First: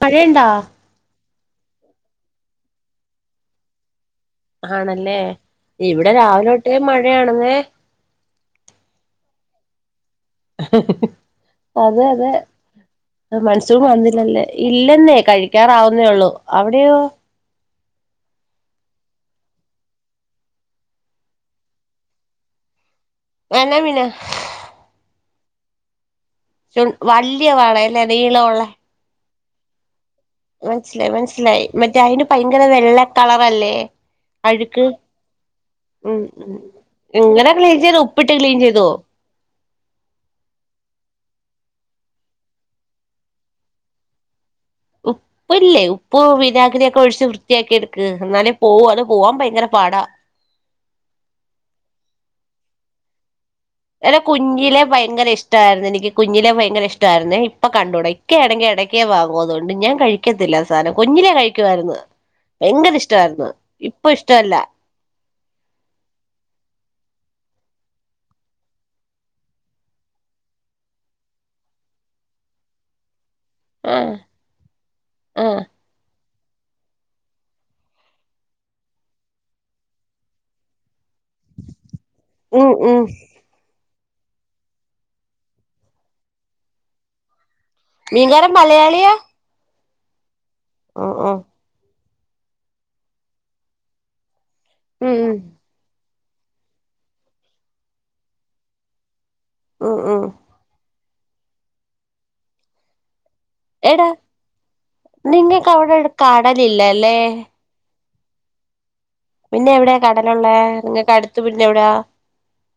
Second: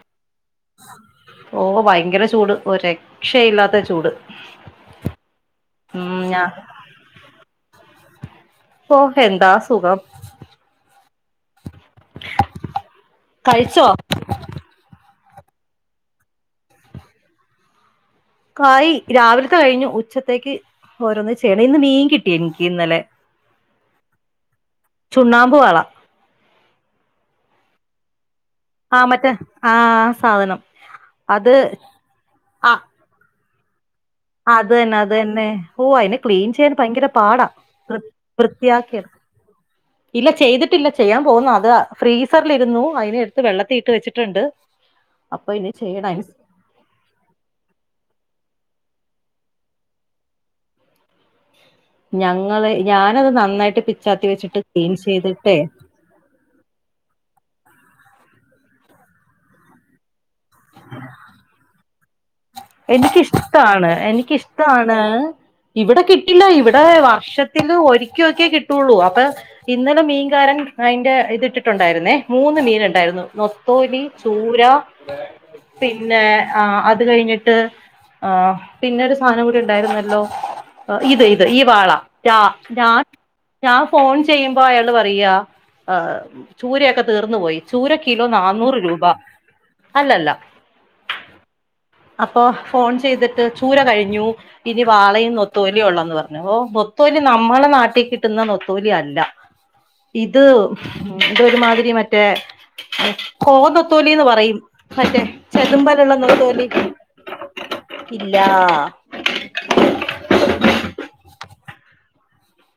മഴണ്ടാ ഓ ഭയങ്കര ചൂട് ഒരു രക്ഷയില്ലാത്ത ചൂട് ആണല്ലേ ഉം ഇവിടെ ഞാ രാവിലെ തൊട്ടേ മഴയാണെന്നേ ഓ എന്താ സുഖം അതെ അതെ മൻസൂൺ കഴിച്ചോ വന്നില്ലല്ലേ ഇല്ലെന്നേ കഴിക്കാറാവുന്നേ ഉള്ളു അവിടെയോ കായ് രാവിലത്തെ കഴിഞ്ഞ് ഉച്ചത്തേക്ക് ഓരോന്ന് ചെയ്യണം ഇന്ന് മീൻ കിട്ടി എനിക്ക് ഇന്നലെ എന്നാ മീന ചുണ്ണാമ്പു വാള വല്യ വാള അല്ലേ നീള ഉള്ളേ ആഹ് മറ്റെ ആഹ് മനസ്സിലായി മനസ്സിലായി മറ്റേ അയ്ന് ഭയങ്കര ആ വെള്ള കളറല്ലേ അത് അഴുക്ക് തന്നെ അത് തന്നെ ഓ അയിനെ ഉം ക്ലീൻ ഉം ചെയ്യാൻ ഭയങ്കര പാടാ എങ്ങനെ ക്ലീൻ വൃ ചെയ്ത് ഉപ്പിട്ട് ക്ലീൻ ചെയ്തോ വൃത്തിയാക്കിയെടുക്ക ഇല്ല ചെയ്തിട്ടില്ല ചെയ്യാൻ പോവുന്നു അത ഫ്രീസറിലിരുന്നു അതിനെ എടുത്ത് വെള്ളത്തി ഇട്ട് വെച്ചിട്ടുണ്ട് അപ്പൊ ഇനി ഉപ്പില്ലേ ചെയ്യണം അതിന് ഉപ്പും വിനാഗിരിയും ഒക്കെ ഒഴിച്ച് വൃത്തിയാക്കി എടുക്ക് എന്നാലേ പോവൂ അത് പോവാൻ ഭയങ്കര പാടാ ഞങ്ങള് ഞാനത് നന്നായിട്ട് എറെ പിച്ചാത്തി വെച്ചിട്ട് കുഞ്ഞിലെ ക്ലീൻ ഭയങ്കര ചെയ്തിട്ടേ ഇഷ്ടമായിരുന്നു എനിക്ക് കുഞ്ഞിലെ ഭയങ്കര ഇഷ്ടമായിരേ ഇപ്പൊ കണ്ടൂട ഇക്കെ ആണെങ്കി ഇടക്കേ വാങ്ങു അതുകൊണ്ട് ഞാൻ കഴി ക്കത്തില്ല സാധനം കുഞ്ഞിലേ കഴിക്കുവായിരുന്ന് എനിക്കിഷ്ടാണ് എനിക്കിഷ്ടാണ് ഇവിടെ കിട്ടില്ല ഇവിടെ വർഷത്തില് ഒരിക്കലൊക്കേ കിട്ടുള്ളൂ അപ്പൊ ഇന്നലെ മീൻകാരൻ അതിന്റെ ഇത്ട്ടിട്ടുണ്ടായിരുന്നേ മൂന്ന് മീൻ ഉണ്ടായിരുന്നു നോ ആ നത്തോലി ചൂര ആ പിന്നെ അത് കഴിഞ്ഞിട്ട് പിന്നെരു സാധനം കൂടി ഉണ്ടായിരുന്നല്ലോ ഇത് ഈ വാള ഉം രാ ഉം [inaudible] ഞാൻ ഫോൺ ചെയ്യുമ്പോ അയാള് പറയാ ഏ ചൂരയൊക്കെ തീർന്നു പോയി ചൂര കിലോ മീൻകാരൻ നാന്നൂറ് രൂപ മലയാളിയാ അല്ലല്ല ഓ ഓ അപ്പോ. ഫോൺ ചെയ്തിട്ട് ചൂര കഴിഞ്ഞു ഇനി ഉം വാളയും നൊ. ത്തോലിള്ളന്ന് പറഞ്ഞു ഓ. നൊത്തോലി നമ്മളെ നാട്ടി കിട്ടുന്ന നൊത്തോലി അല്ല.. ഉം ഉം ഇത്. ഹ്മ്. ഇതൊരുമാതിരി മറ്റേ.. കോ എടാ നൊത്തോലിന്ന് പറയും മറ്റേ ചെതുമ്പലുള്ള നൊത്തോലി ലേ. ഇല്ലാ പിന്നെ എവിടെയാ കടലുള്ളേ നിങ്ങ കടുത്തു പിന്നെ എവിട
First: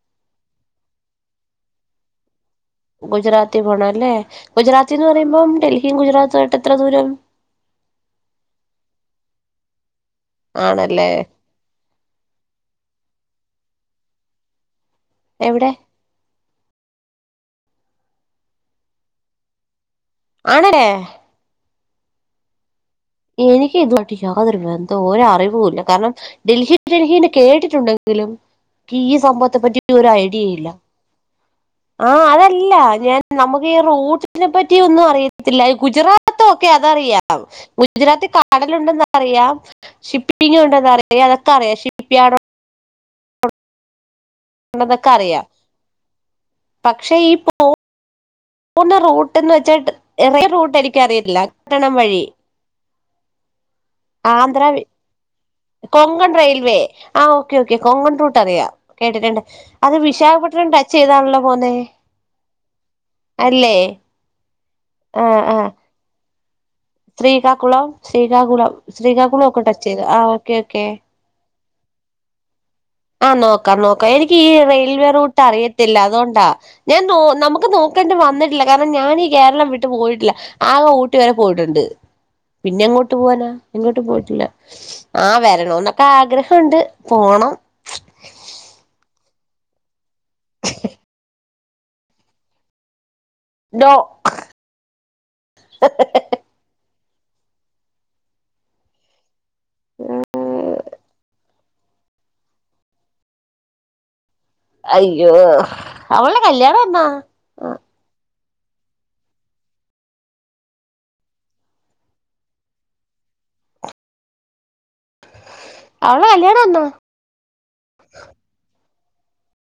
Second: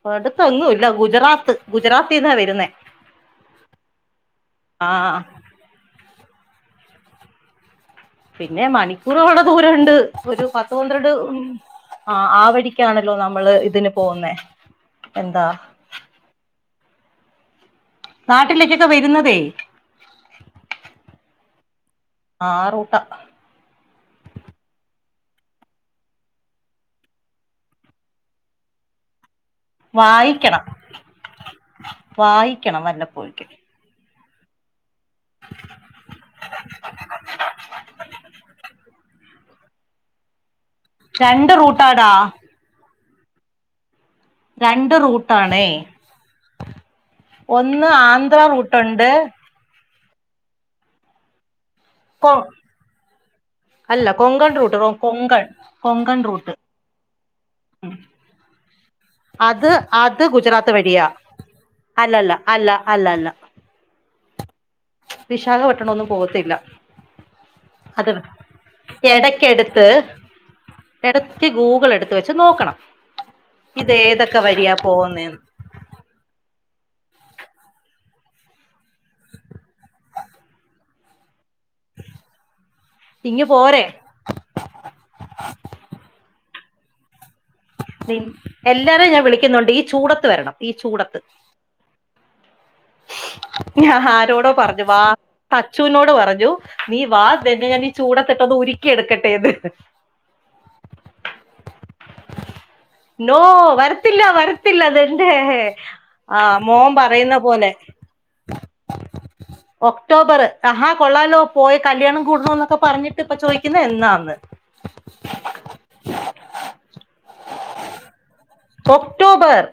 പ്പ. അടുത്തൊന്നും ഇല്ല ഗുജറാത്ത് ഗുജറാത്തിന്നാ വരുന്നേ.. ഗുജറാത്തി പോണംല്ലേ ഗുജറാത്തിന്ന് ആഹ് പറയുമ്പം ഡൽഹിം ഗുജറാത്തു. ആയിട്ട് എത്ര ദൂരം.. പിന്നെ മണിക്കൂറുകളുടെ ദൂരണ്ട് ഒരു പത്ത് ആണല്ലേ പന്ത്രണ്ട് ഉം ആഹ ആ വഴിക്കാണല്ലോ നമ്മള് ഇതിന് പോന്നേ എന്താ.. എവിടെ നാട്ടിലേക്കൊക്കെ വരുന്നതേ.. ആണ്ലേ.. ആറൂട്ടാ.. എനിക്ക് ഇതുവാട്ടി യാതൊരു ബന്ധോ ഒരറിവുല്ല കാരണം.. ഡൽഹി ഡൽഹി ന്ന് കേട്ടിട്ടുണ്ടെങ്കിലും കീ സംഭവത്തെ പറ്റി ഒരു ഐഡിയ. വായിക്കണം ഇല്ല.. ആഹ് അതല്ല വായിക്കണം ഞാൻ വല്ലപ്പോഴൊക്കെ നമ്മുക്ക് ഈ റോട്ട്. നെ പറ്റി ഒന്നും അറിയത്തില്ല ഗുജറാത്ത് ഒക്കെ അതറിയാം.. ഗുജറാത്തി കാടല ഉണ്ടന്ന് അറിയാം ഷിപ്പിങ്ങുണ്ടന്നറിയ അതൊക്കെ രണ്ട് അറിയാം റൂട്ടാടാ ഷിപ്പ് യാടോ രണ്ട് ഉണ്ടെന്നൊക്കെ അറിയാം റൂട്ടാണേ.. പക്ഷെ ഈ പോ ഒന്ന് ആന്ധ്ര പോവുന്ന റൂട്ടുണ്ട് റൂട്ട്ന്ന് വെച്ചാ ല് എറ റൂട്ട് എനിക്കറിയത്തില്ല കാണാൻ വഴി.. കൊർ.. റൂട്ട് ആന്ധ്രാവി കൊങ്കൺ കൊങ്കൺ റൂട്ട് റെയിൽവേ ആ ഓക്കെ ഓക്കെ കൊങ്കൺ റൂട്ട് അറിയാം.. കേട്ടിട്ടുണ്ട് അത് വിശാഖപട്ടണം ടച്ച് ചെയ്താണല്ലോ പോന്നേ അല്ലേ.. വിശാഖപട്ടണൊന്നും. പോവത്തില്ല.. ശ്രീകാക്കുളം ശ്രീകകുളം ശ്രീകകുളം ഒക്കെ ടച്ച് യ്ത് ആ ഓക്കേ ഓക്കേ.. ക്ക് ഗൂഗിൾ എടുത്ത് വെച്ച് നോക്കണം.. ആഹ നോക്കാം ഇത് നോക്കാം ഏതൊക്കെ എനിക്ക്ഈ വഴിയാ റെയിൽവേ റൂട്ട് പോകുന്നേന്ന് അറിയത്തില്ല അതുണ്ടാ.. ഞാൻ. നൊ നമുക്ക് നോക്കേണ്ടി വന്നിടില്ല. കാരണം ഞാനീ കേരളം വിട്ടു പോയിട്ടില.. ആകെ ഊട്ടി വരെ പോയിട്ടുണ്ട് പിന്നെങ്ങോട്ട്... ട്ട് ഇങ്ങ് പോവാനാ. പോരെ എങ്ങോട്ട് പോയിട്ടില്ല ആ വരണോന്നൊക്കെ ആഗ്രഹണ്ട് പോണം.. വിൻ. എല്ലാരെ ഞാൻ വിളിക്കുന്നുണ്ട് ഈ ചൂടത്ത് വരണം ഈ ചൂടത്ത്.. ഡോ ഞാൻ ആരോടോ. പറഞ്.. വാ അച്ചുനോട് പറഞ്ഞു നീ വാ. നിന്നെ ഞാനീ. ചൂടത്തിട്ടന്ന് ഉരുക്കി എടുക്കട്ടെന്ന്... നോ. വരത്തില്ല വരത്ത്.. പ്പില്ലതന്റെ. അയ്യോ അവളുടെ ആഹ് കല്യാണം മോം. എന്നാ പറയുന്ന ആ പോലെ.. ഒക്ടോബർ അ. ഹാ. കൊള്ളാല്ലോ പോയ കല്യാണം കൂടണന്നൊക്കെ പറഞ്ഞിട്ട് ഇപ്പ ചോദിക്കുന്നെ എന്നാന്ന്.. അവളെ. കല്യാണന്ന.. ഒക്ടോബർ..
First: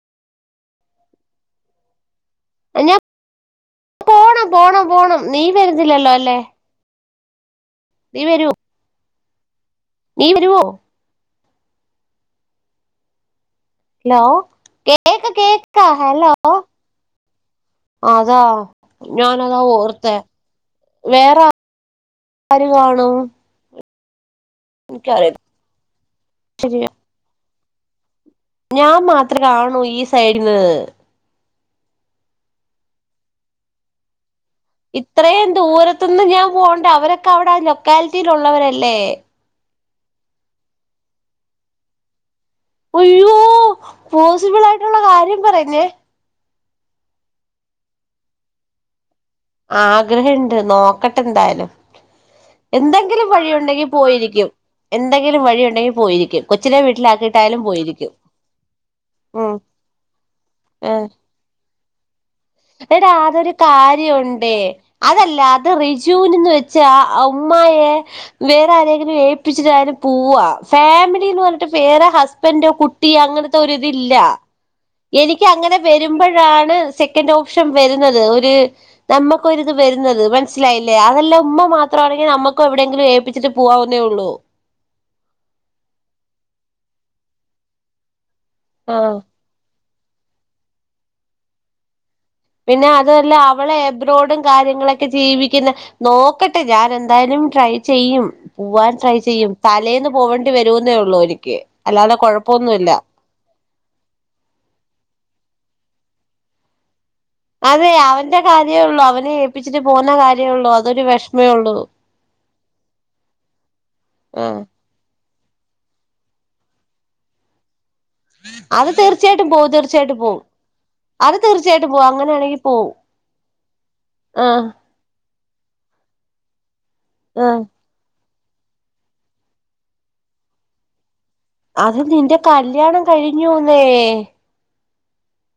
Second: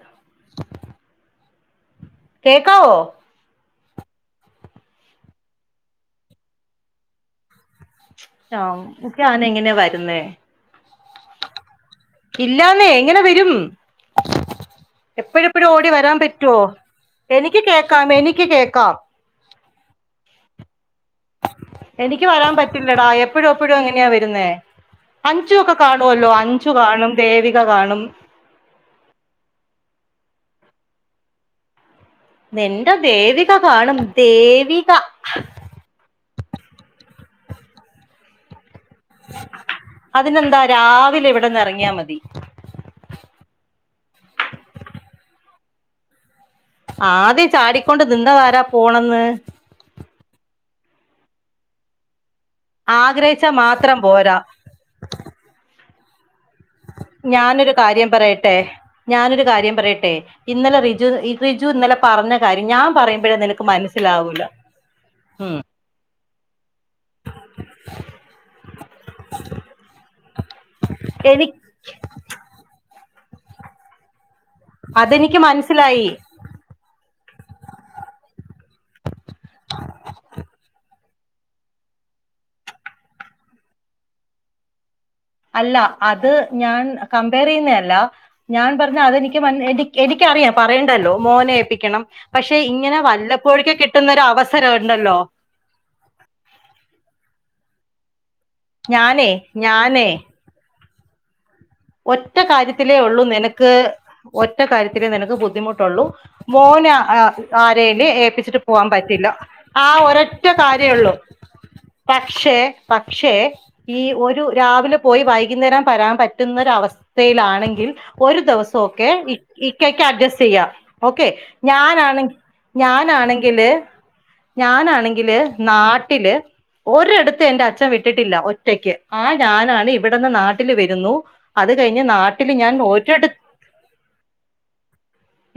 കേക്കവോ.. ഞാൻ പോണം പോണം പോണം നീ വരുന്നില്ലല്ലോ അല്ലെ.. ശ്യാം. ക്കെ ആാനങ്ങനെ വര്.. നീ വരുവോ.. ഇല്ലാന്നേ എങ്ങനെ വരും ഹലോ കേക്ക എപ്പഴെപ്പഴും കേക്ക ഓടി വരാൻ ഹലോ പറ്റൊ.. എനിക്ക് കേക്കാം. എനിക്ക് കേക്കാം.. ഞാന അതാ ഓർത്തെ.. വേറെ എനിക്ക് വരാൻ ആര് പറ്റില്ലടാ കാണും എപ്പോഴും എപ്പോ.. എപ്പോഴും എങ്ങനെയാ വരുന്നേ എനിക്കറിയ അഞ്ചുക്കെ കാണുവല്ലോ അഞ്ചു ശരിയാ കാണും ദേവിക കാണും.. ഞാൻ മാത്രേ കാണൂ ഈ സൈഡിൽ നിന്ന് നിന്റെ ദേവിക കാണും ദേവി ഇത്രയും ദൂരത്തുന്ന് ഞാൻ പോകണ്ടേ അവരൊക്കെ അവിടെ ലൊക്കാലിറ്റിയി ൽ ഉള്ളള്ളവരല്ലേ അതിനെന്താ രാവിലെ ഇവിടെന്ന് ഇറങ്ങിയാ മതി അയ്യോ പോസിബിൾ ആയിട്ടുള്ള കാര്യം പറഞ്ഞേ ആദ്യം ചാടിക്കൊണ്ട് നിന്നതാരാ പോണംന്ന് ആഗ്രഹണ്ട് നോക്കട്ടെ എന്തായാലും എന്തെങ്കിലും ആഗ്രഹിച്ചാ വഴിയുണ്ടെങ്കിൽ മാത്രം പോരാ പോയിരിക്കും എന്തെങ്കിലും വഴി ഉണ്ടെങ്കിൽ പോയിരിക്കും കൊച്ചിനെ വീട്ടിലാക്കിയിട്ടായാലും ഞാനൊരു കാര്യം പോയിരിക്കും പറയട്ടെ ഞാനൊരു ഉം കാര്യം പറയട്ടെ ഇന്നലെ ആഹ് റിജു റിജു ഇന്നലെ പറഞ്ഞ കാര്യം ഞാൻ എടാ പറയുമ്പോഴേ അതൊരു നിനക്ക് മനസ്സിലാവൂല ഉം റിജൂന് എന്ന് വെച്ച അമ്മയെ വേറെ ആരെങ്കിലും ഏൽപ്പിച്ചിട്ടായാലും പോവാ ഫാമിലിന്ന് എനി പറഞ്ഞിട്ട് വേറെ ഹസ്ബന്റോ കുട്ടിയോ അങ്ങനത്തെ ഒരിതില്ല അതെനിക്ക് എനിക്ക് അങ്ങനെ മനസ്സിലായി വരുമ്പോഴ ഴാണ് സെക്കൻഡ് ഓപ്ഷൻ വരുന്നത് ഒരു നമുക്ക് ഒരിത് വരുന്നത് മനസിലായില്ലേ അതല്ലാ ഉമ്മ മാത്രമാണെങ്കിൽ നമുക്കും എവിടെയങ്കിലും ഏൽപി പിച്ചിട്ട് പോകാവുന്നേ ഉള്ളൂ അല്ല അത് ഞാൻ കമ്പയർ ചെയ്യുന്നതല്ല ഞാൻ പറഞ്ഞത് ആഹ് അതെനിക്ക് എനിക്ക് എനിക്കറിയാം പറയേണ്ടല്ലോ മോനെ ഏൽപ്പിക്കണം പക്ഷെ പിന്നെ ഇങ്ങനെ അതുമല്ല വല്ലപ്പോഴൊക്കെ അവളെ കിട്ടുന്നൊരു എബ്രോഡും അവസരം കാര്യങ്ങളൊക്കെ ഉണ്ടല്ലോ ജീവിക്കുന്ന നോക്കട്ടെ ഞാൻ എന്തായാലും ട്രൈ ചെയ്യും പോവാൻ ട്രൈ ഞാനേ ചെയ്യും ഞാനേ തലേന്ന് പോവണ്ട ണ്ടിവരൂന്നെ ഉള്ളൂ എനിക്ക് അല്ലാതെ ഒറ്റ കൊഴപ്പൊന്നുമില്ല കാര്യത്തിലേ ഒള്ളൂ നിനക്ക് ഒറ്റ കാര്യത്തിലേ നിനക്ക് ബുദ്ധിമുട്ടൊള്ളൂ മോന ആ അതെ ആരേല് അവന്റെ ഏപ്പിച്ചിട്ട് കാര്യേ പോവാൻ ഉള്ളൂ പറ്റില്ല അവനെ ഏൽപ്പിച്ചിട്ട് ആ പോന്ന ഒരൊറ്റ കാര്യേ ഉള്ളൂ അതൊരു കാര്യേള്ളൂ വിഷമേ ഉള്ളൂ പക്ഷേ പക്ഷേ ഈ ഒരു ആ രാവിലെ പോയി വൈകിന്നേരം പരാൻ പറ്റുന്നൊരവസ്ഥയിലാണെങ്കിൽ ഒരു അത് ദൊവസൊക്കെ ഇക് തീർച്ചയായിട്ടും പോവും ഇക്കയ്ക്ക് തീർച്ചയായിട്ടും പോവും അഡ്ജസ്റ്റെയ്യാം ഓക്കെ അത് തീർച്ചയായിട്ടും പോവും ഞാനാണ് അങ്ങനെയാണെങ്കിൽ പോവും ഞാനാണെങ്കില് ആ ഞാനാണെങ്കില് നാ ട്ടില് ഒരെട്ത്തു ആ എന്റെ അച്ഛൻ വിട്ടിട്ടില്ല ഒറ്റക്ക് ആ ഞാനാണ് ഇവടെന്ന് നാട്ടില് വെരുന്നു. അത് കഴിഞ്ഞ നിന്റെ നാട്ടില് ഞാൻ കല്യാണം ഒരിട കഴിഞ്ഞുന്നേ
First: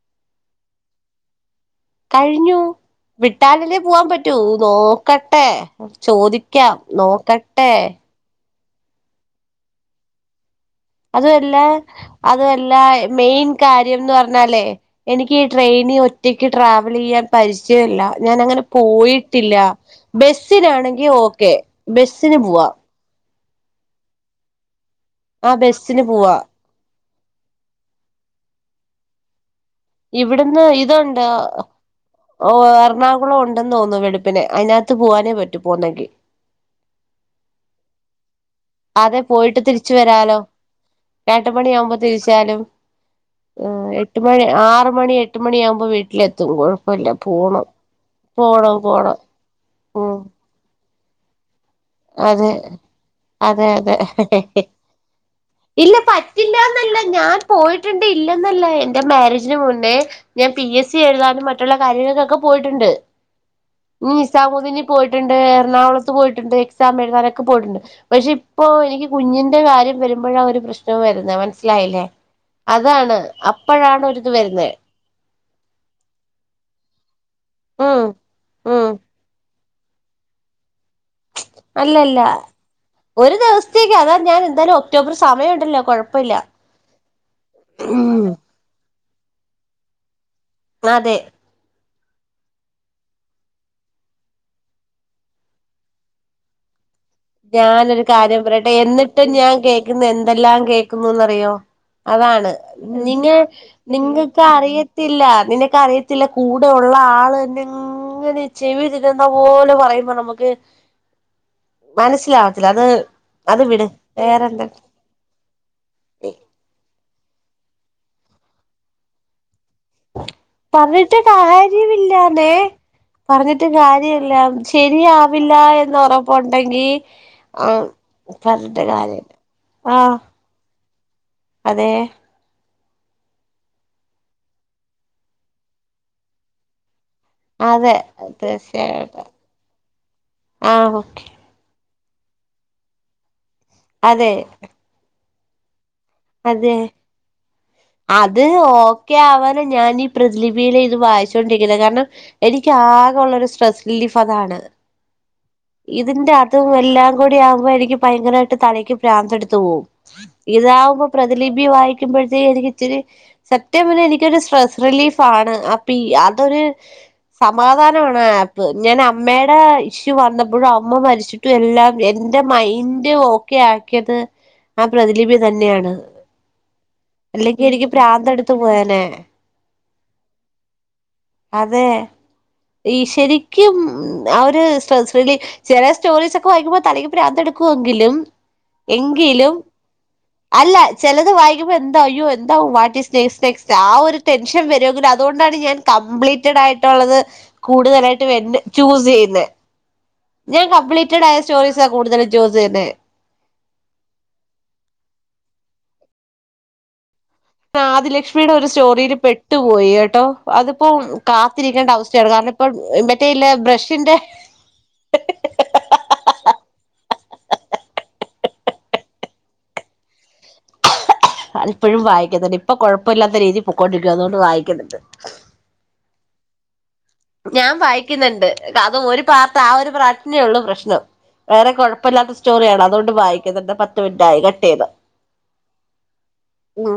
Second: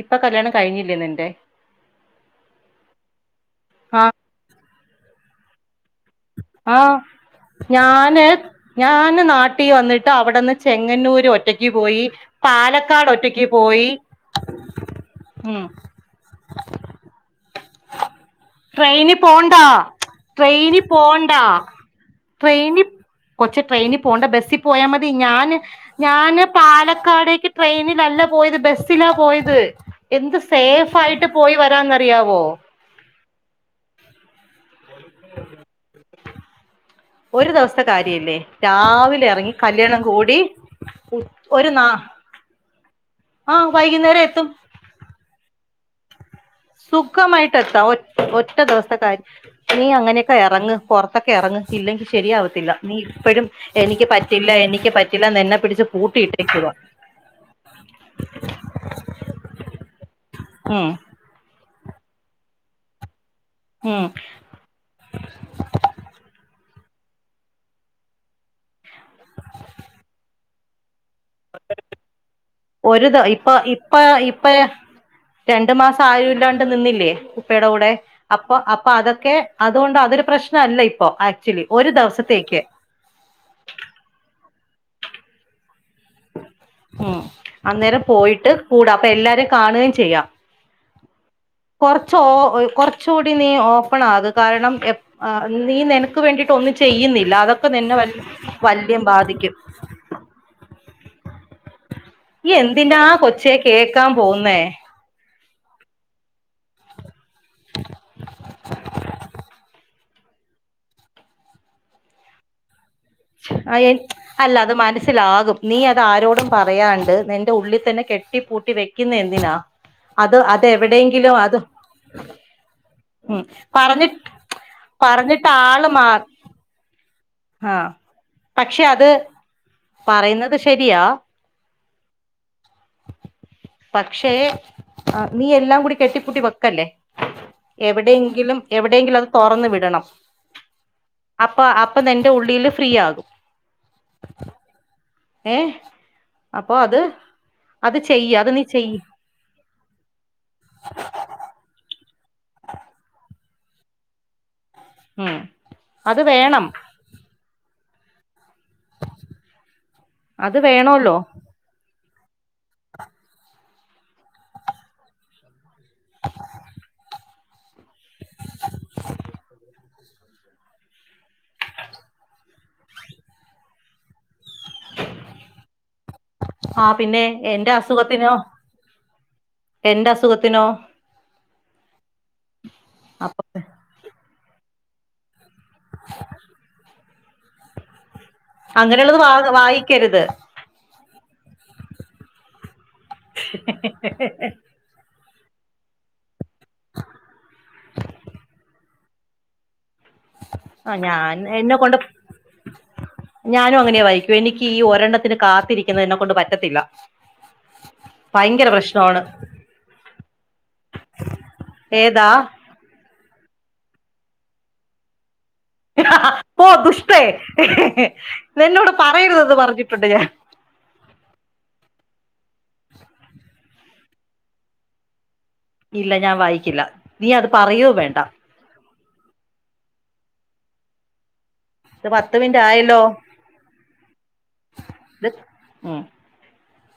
ഇപ്പൊ കല്യാണം കഴിഞ്ഞില്ലേ നിന്റെ കഴിഞ്ഞു വിട്ടാലല്ലേ ആ പോവാൻ പറ്റൂ നോക്കട്ടെ ചോദിക്കാം ആഹ് നോക്കട്ടെ ഞാന് ഞാന് നാട്ടി വന്നിട്ട് അവടെന്ന് അതുവല്ല അതുവല്ലാ പാലക്കാട് ഒറ്റക്ക് മെയിൻ പോയി കാര്യന്ന് പർഞ്ഞാലേ എനിക്ക് ഈ ഉം ട്രെയിനി ഒറ്റക്ക് ട്രാവലെയ്യാൻ പരിചയല്ല ഞാനങ്ങനെ ട്രെയിനി പോയിട്ടില്ല. പോണ്ടാ ട്രെയിനി ബസ്സിനാണെങ്കി പോണ്ടാ ഓക്കെ ബസ്സിന് പോവാ. കൊച്ചേ ട്രെയിനി പോണ്ട ബസ്സി പോയാ മതി ആ ഞാന് ബസ്സിന് പോവാ ഞാന് പാലക്കാടേക്ക് ട്രെയിനിലല്ല പോയത് ബസ്സിലാ പോയത്. എന്ത് ഇവട്ന്ന് സേഫ് ഇതൊണ്ടോ ആയിട്ട് പോയി വരാന്നറിയാവോ ഓഹ് എർണാ കുളം ഉണ്ടെന്ന് തോന്ന്ന്നു വെളുപ്പിന് അയിനാത്ത് പോവാനേ പറ്റു പോവുന്നെങ്കി ഒരു ദൊവസത്തെ കാര്യല്ലേ അതെ രാവിലെ എറങ്ങി പോയിട്ട് തിരിച്ചു കല്യാണം കൂടി വരാലോ ഒരു നാ [unintelligible] ആഹ് ഏഹ് എട്ട് വൈകുന്നേരം മണി എത്തും ആറ് മണി എട്ട് മണിയാവുമ്പോ വീട്ടിലെ സുഖമായിട്ട് എത്താ ഒ ഒറ്റ പോണം ദൊവസത്തെ പോണം കാര് നീ ഉം അങ്ങനെക്കെ എറങ്ങ് പൊർത്തൊക്കെ എറങ്ങ്. ഇല്ലെങ്കി അതെ ശരിയാവത്തില്ല നീ ഇപ്പഴും അതെ അതെ എനിക്ക് പറ്റില്ല എനിക്ക് പറ്റില്ല നിന്നെ പിടിച്ച് പൂട്ടിയിട്ട് ഇല്ലന്നല്ല ഞാൻ പോയിട്ട്ണ്ട് ഇല്ലെന്നല്ല എന്റെ മാരേജിന് മുന്നേ ഞാൻ പി ഉം എസ് സി എഴുതാനും മ റ്റുള്ള കാര്യങ്ങൾക്കൊക്കെ പോയിട്ടുണ്ട്. ഉം [unintelligible] ചാവുദിനി പോയിട്ട്ണ്ട് എറണാകുളത്ത് പോയിട്ട്ണ്ട്. തമിഴ്‌നാടൊക്കെ പോയിട്ട്ണ്ട് പക്ഷെ ഇപ്പോ എനിക്ക് കുഞ്ഞിന്റെ കാര്യം വെരുമ്പഴാ ഒരു പ്രശ് നം വെരുന്നെ മൻസ്സിലായില്ലേ ഒരു അതാണ് ദ അപ്പഴാണ് ഒരിത് വെരുന്നെ രണ്ട് മാസം ആരുല്ലാണ്ട് നിന്നില്ലേ ഉപ്പയുടെ കൂടെ ഉം അപ്പൊ ഉം അപ്പൊ അതൊക്കെ അതോണ്ടാ അതൊരു പ്രശ്നല്ല ഇപ്പൊ അ അല്ലല്ല ഒരു ദിവസത്തേക്ക് അതാ ഞാൻ എന്തായാലും ഒക്ടോബർ സമയുണ്ടല്ലോ കൊഴപ്പല്ല. ഉം അന്നേരം പോയിട്ട് കൂടാം അപ്പൊ എല്ലാരേം കാണുകയും ചെയ്യാം. അതെ കൊർച്ച് ഓ കൊർച്ചുടി നീ ഓപ്പണാക് കാരണം എ ആഹ് നീ നനെക്ക് വേണ്ടിട്ട് ഒന്നും ചെയ്യുന്നി ഞാനൊരു കാര്യം പറയട്ടെ എന്നിട്ടും ഞാൻ ബാധിക്കും കേക്ക്ന്നു എന്തെല്ലാം കേക്ക്ന്നുന്നറിയോ അതാണ് നീ എന്തിനാ നിന്നെ കൊച്ചേ കേക്കാൻ പോവുന്നേ നിങ്ങക്കറിയ ത്തില്ല നിനക്കറിയത്തില്ല കൂടെ ഉള്ള ആള് ന്ന് ങ്ങനെ ചെവി തിന്നുന്ന പോലെ പറയുമ്പോ നമക്ക് മനസ്സിലാവത്തില്ല അത് അത് വിട് വേറെന്ത് സ്സിലാകും നീ അതാരോടും പറയാണ്ട് നിന്റെ ഉള്ളി തന്നെ കെട്ടിപ്പൂട്ടി വെക്കുന്ന എന്തിനാ? അത് അ പർഞ്ഞിട്ട് കാര്യമില്ലാന്നെ ഉം പർഞ്ഞിട്ട് പറഞ്ഞി കാര്യല്ലാ പറഞ്ഞിട്ട് ശരിയാവില്ല ആള് എന്ന് മാ ഒറപ്പുണ്ടെങ്കി ആഹ് പക്ഷെ അത് ആഹ് പറയുന്നത് ശെരിയാ അതെ പക്ഷേ നീ എല്ലാം കൂടി കെട്ടിപ്പൂട്ടി വെക്കല്ലേ. അതെ എവിടെങ്കിലും തീർച്ചയായിട്ടും എവിടെങ്കിലൊന്ന് തുറന്നു വിടണം ആഹ് ഓക്കെ അപ്പ അപ്പ നിന്റെ ഉള്ളില് ഫ്രീ ആകും അതെ ഏഹ് അതെ ചെയ്യ് അത് നീ ചെയ്യ് ഓക്കെ ആവൻ ന്ന് ഞാനീ പ്രതിലിപിയിലെ ഇത് വായിച്ചുകൊണ്ടിരിക്കുന്ന കാരണം എനിക്ക് ആകെ ഉള്ള ഒരു സ്ട്രെസ്സ് റിലീഫ് അതാണ് ഉം അത് ഇതിന്റെ വേണം അതും എല്ലാം കൂടി ആകുമ്പോ എനിക്ക് ഭയങ്കര തലക്ക് പ്രാന്ത എടുത്തു പോവു അത് ഇതാഉമ്പോ വേണല്ലോ പ്രതി ലിബി വായി ക്യുമ്പോഴത്തേന് എനിക്ക് ഇച്ചിരി സത് ഇതേപലെ എനിക്കൊരു സ്ട്രെസ് റിലീഫ് ആണ് അപ്പി അതൊരു സമാധാനവാണ് ആപ്പ് ഞാൻ അമ്മയുടെ ഇഷ്യു വന്ന എപ്പോഴും അമ്മ മരിച്ചിട്ടും എല്ലാം എന്റെ മൈൻഡ് ഓക്കെ ആക്കിയത് ആഹ് പ്രതിലിപി തന്നെയാണ് ആ പിന്നെ അല്ലെങ്കി എന്റെ എനിക്ക് അസുഖത്തിനോ പ്രാന്ത എടുത്ത് പോയാനേ എന്റെ അസുഖത്തിനോ അതെ ഈ അപ്പൊ ശരിക്കും ആഹ് ഒരു സ്ട്രെസ് റിലീ ചില സ്റ്റോറീസ് ഒക്കെ വായിക്കുമ്പോ തലക്ക് പ്രാന്തെടു ക്കുങ്കിലും അങ്ങനെയുള്ളത് വാ വായിക്കരുത് അല്ല ചെലത് വായിക്കുമ്പോ എന്തായോ എന്തും [unintelligible] ആ ഒരു ടെൻഷൻ വരുെങ്കലു തോണ്ടാണ് ഞാൻ കംപ്ലീറ്റഡ് ആയിട്ടുള്ളത് കൂടുതലായിട്ട് വരുന്ന ചൂസ്യ്യുന്ന ഞാൻ ആ കംപ്ലീറ്റഡ ഞാൻ ആയ എന്നെ സ്റ്റോറീസ കൊണ്ട് കൂടുതലും ചൂസ് ചെയ്യുന്ന ഞാനും അങ്ങനെയ വായിക്കും എനിക്ക് ഈ ഒരെണ്ണത്തിന് കാത്തിരിക്കുന്നതിനെ എന്നെ കൊണ്ട് പറ്റത്തില്ല ആദ ലക്ഷ്മിയുടെ ഒരു ഭയങ്കര സ്റ്റോറിയിൽ പ്രശ്നമാണ് പെട്ടുപോയി കേട്ടോ അതിപ്പോ കാത്തിരിക്കേണ്ട ഏതാ അവസ്ഥയാണ് കാരണം ഇപ്പം മറ്റേല്ല ബ്രഷിന്റെ പോ ദുഷ്ടേ നിന്നോട് പറയരുത് എന്ന് പറഞ്ഞിട്ടുണ്ട് ഞാൻ അത് ഇപ്പഴും വായിക്കുന്നുണ്ട് ഇപ്പൊ കുഴപ്പല്ലാത്ത രീതിയിൽ പൊക്കൊണ്ടിരിക്കുവ അതുകൊണ്ട് വായിക്കുന്നുണ്ട് ഇല്ല ഞാൻ വായിക്കില്ല നീ അത് പറയോ വേണ്ട അതൊരു പാത്താ ആ ഒരു പ്രജ്ഞള്ളു പ്രശ്നം വേറെ ഇത് പത്ത് കുഴപ്പല്ലാത്ത മിനിറ്റ് സ്റ്റോറിയാണ് ആയല്ലോ അതോണ്ട് വായിക്ക്‌ന്ന്‌ണ്ട് പത്ത് മിൻറ്റായി കട്ടെയ്തൊ ഇത് ഉം ഉം